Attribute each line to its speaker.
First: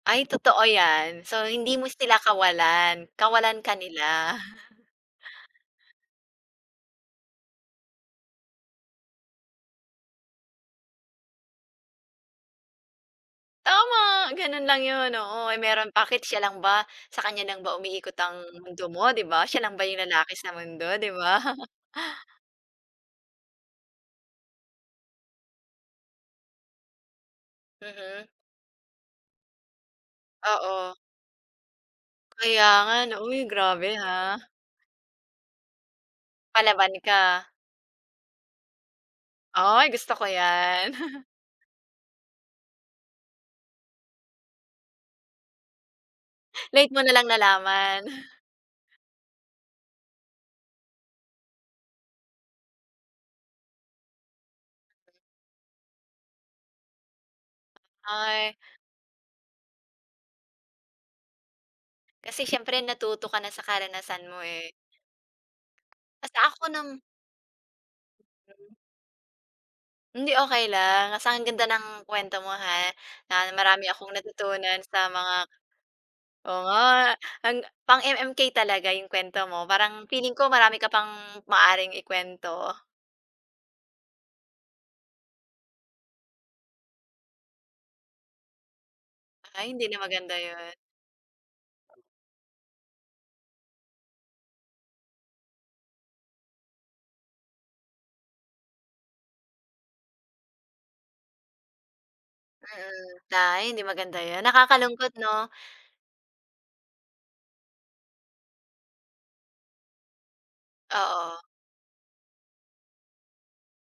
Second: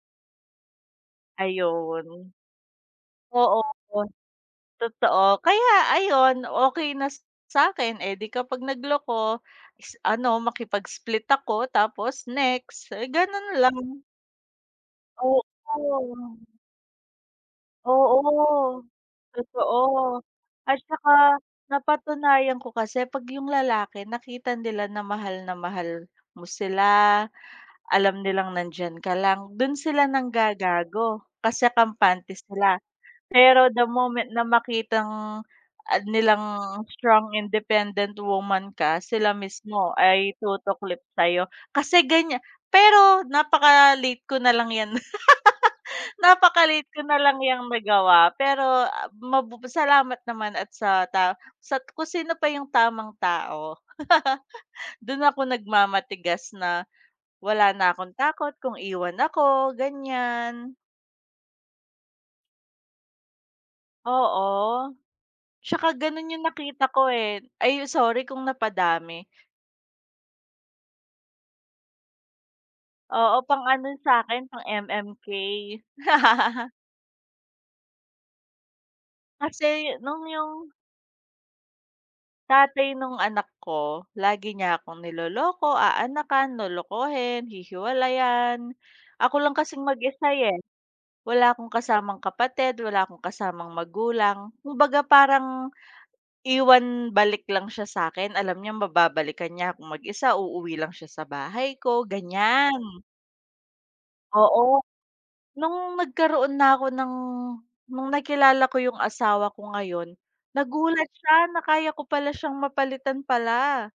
Speaker 1: Ay totoo 'yan so hindi mo sila
Speaker 2: Ayun,
Speaker 1: kawalan,
Speaker 2: oo,
Speaker 1: kawalan ka nila.
Speaker 2: totoo. Kaya ayun, okey na sa sa'kin, eh, di kapag nagloko is ano makipag-split ako tapos, next, eh, gano'n lang.
Speaker 1: Tama! Gano'n lang 'yun,
Speaker 2: Oo.
Speaker 1: oo, ay meron pa, bakit siya lang ba sa kaniya lang ba umiikot ang
Speaker 2: Oo,
Speaker 1: mundo mo, di ba, siya lang ba 'yung
Speaker 2: totoo.
Speaker 1: lalaki sa
Speaker 2: At
Speaker 1: mundo, di ba?
Speaker 2: saka napatunayan ko kasi 'pag 'yung lalaki nakita nila na mahal na mahal mo sila, alam
Speaker 1: Mhm.
Speaker 2: nilang nandiyan ka lang, do'n sila
Speaker 1: Oo.
Speaker 2: nanggagago kasi kampante
Speaker 1: Kaya
Speaker 2: sila.
Speaker 1: nga. Uy
Speaker 2: Pero
Speaker 1: grabe,
Speaker 2: the moment
Speaker 1: ha.
Speaker 2: na makitang, ah, nilang
Speaker 1: Palaban ka.
Speaker 2: strong independent woman ka, sila
Speaker 1: Ay
Speaker 2: mismo
Speaker 1: gusto ko
Speaker 2: ay
Speaker 1: 'yan.
Speaker 2: tutuklip sa'yo. Kasi ganiya pero napaka-late ko nalang 'yan, napaka-late
Speaker 1: Late mo
Speaker 2: ko
Speaker 1: nalang
Speaker 2: nalang 'yang
Speaker 1: nalaman.
Speaker 2: nagawa, pero mab salamat naman at sa ta sa kung sino pa 'yung tamang tao. Do'n ako nagmamatigas na wala na akong
Speaker 1: Ay.
Speaker 2: takot kung iwan ako ganiyan.
Speaker 1: Kasi siyempre natuto ka na sa karanasan mo, eh.
Speaker 2: Oo, tsaka gano'n
Speaker 1: Basta
Speaker 2: 'yung
Speaker 1: ako
Speaker 2: nakita
Speaker 1: no'ng
Speaker 2: ko, eh. Ay sorry, kung napadami.
Speaker 1: Hindi okey lang, basta ang ganda ng kuwento mo, ha,
Speaker 2: Oo,
Speaker 1: na
Speaker 2: pang
Speaker 1: marami
Speaker 2: ano
Speaker 1: akong
Speaker 2: sa'kin pang
Speaker 1: natutunan sa
Speaker 2: MMK.
Speaker 1: mga oo, nga, ang pang-MMK talaga 'yong kuwento mo
Speaker 2: Kasi
Speaker 1: parang
Speaker 2: no'ng
Speaker 1: feeling ko
Speaker 2: 'yung
Speaker 1: marami ka pang maaaring ikuwento.
Speaker 2: Tatay no'ng anak ko lagi niya akong niloloko, aanakan, lolokohin, hihiwalayan, ako lang
Speaker 1: Ah,
Speaker 2: kasing
Speaker 1: hindi na
Speaker 2: mag-isa
Speaker 1: maganda
Speaker 2: ,eh,
Speaker 1: 'yun.
Speaker 2: wala akong kasamang kapatid, wala akong kasamang magulang. Kumbaga parang iwan balik lang siya sa'kin, alam niyang mababalikan niya akong mag-isa, uuwi lang siya sa bahay ko, ganiyan.
Speaker 1: Mm, ay hindi maganda 'yun,
Speaker 2: Oo,
Speaker 1: nakakalungkot 'no.
Speaker 2: no'ng nagkaroon na ako ng no'ng nakilala ko 'yung asawa ko ngayon, nagulat
Speaker 1: Oo.
Speaker 2: siya na kaya ko pala siyang mapalitan pala.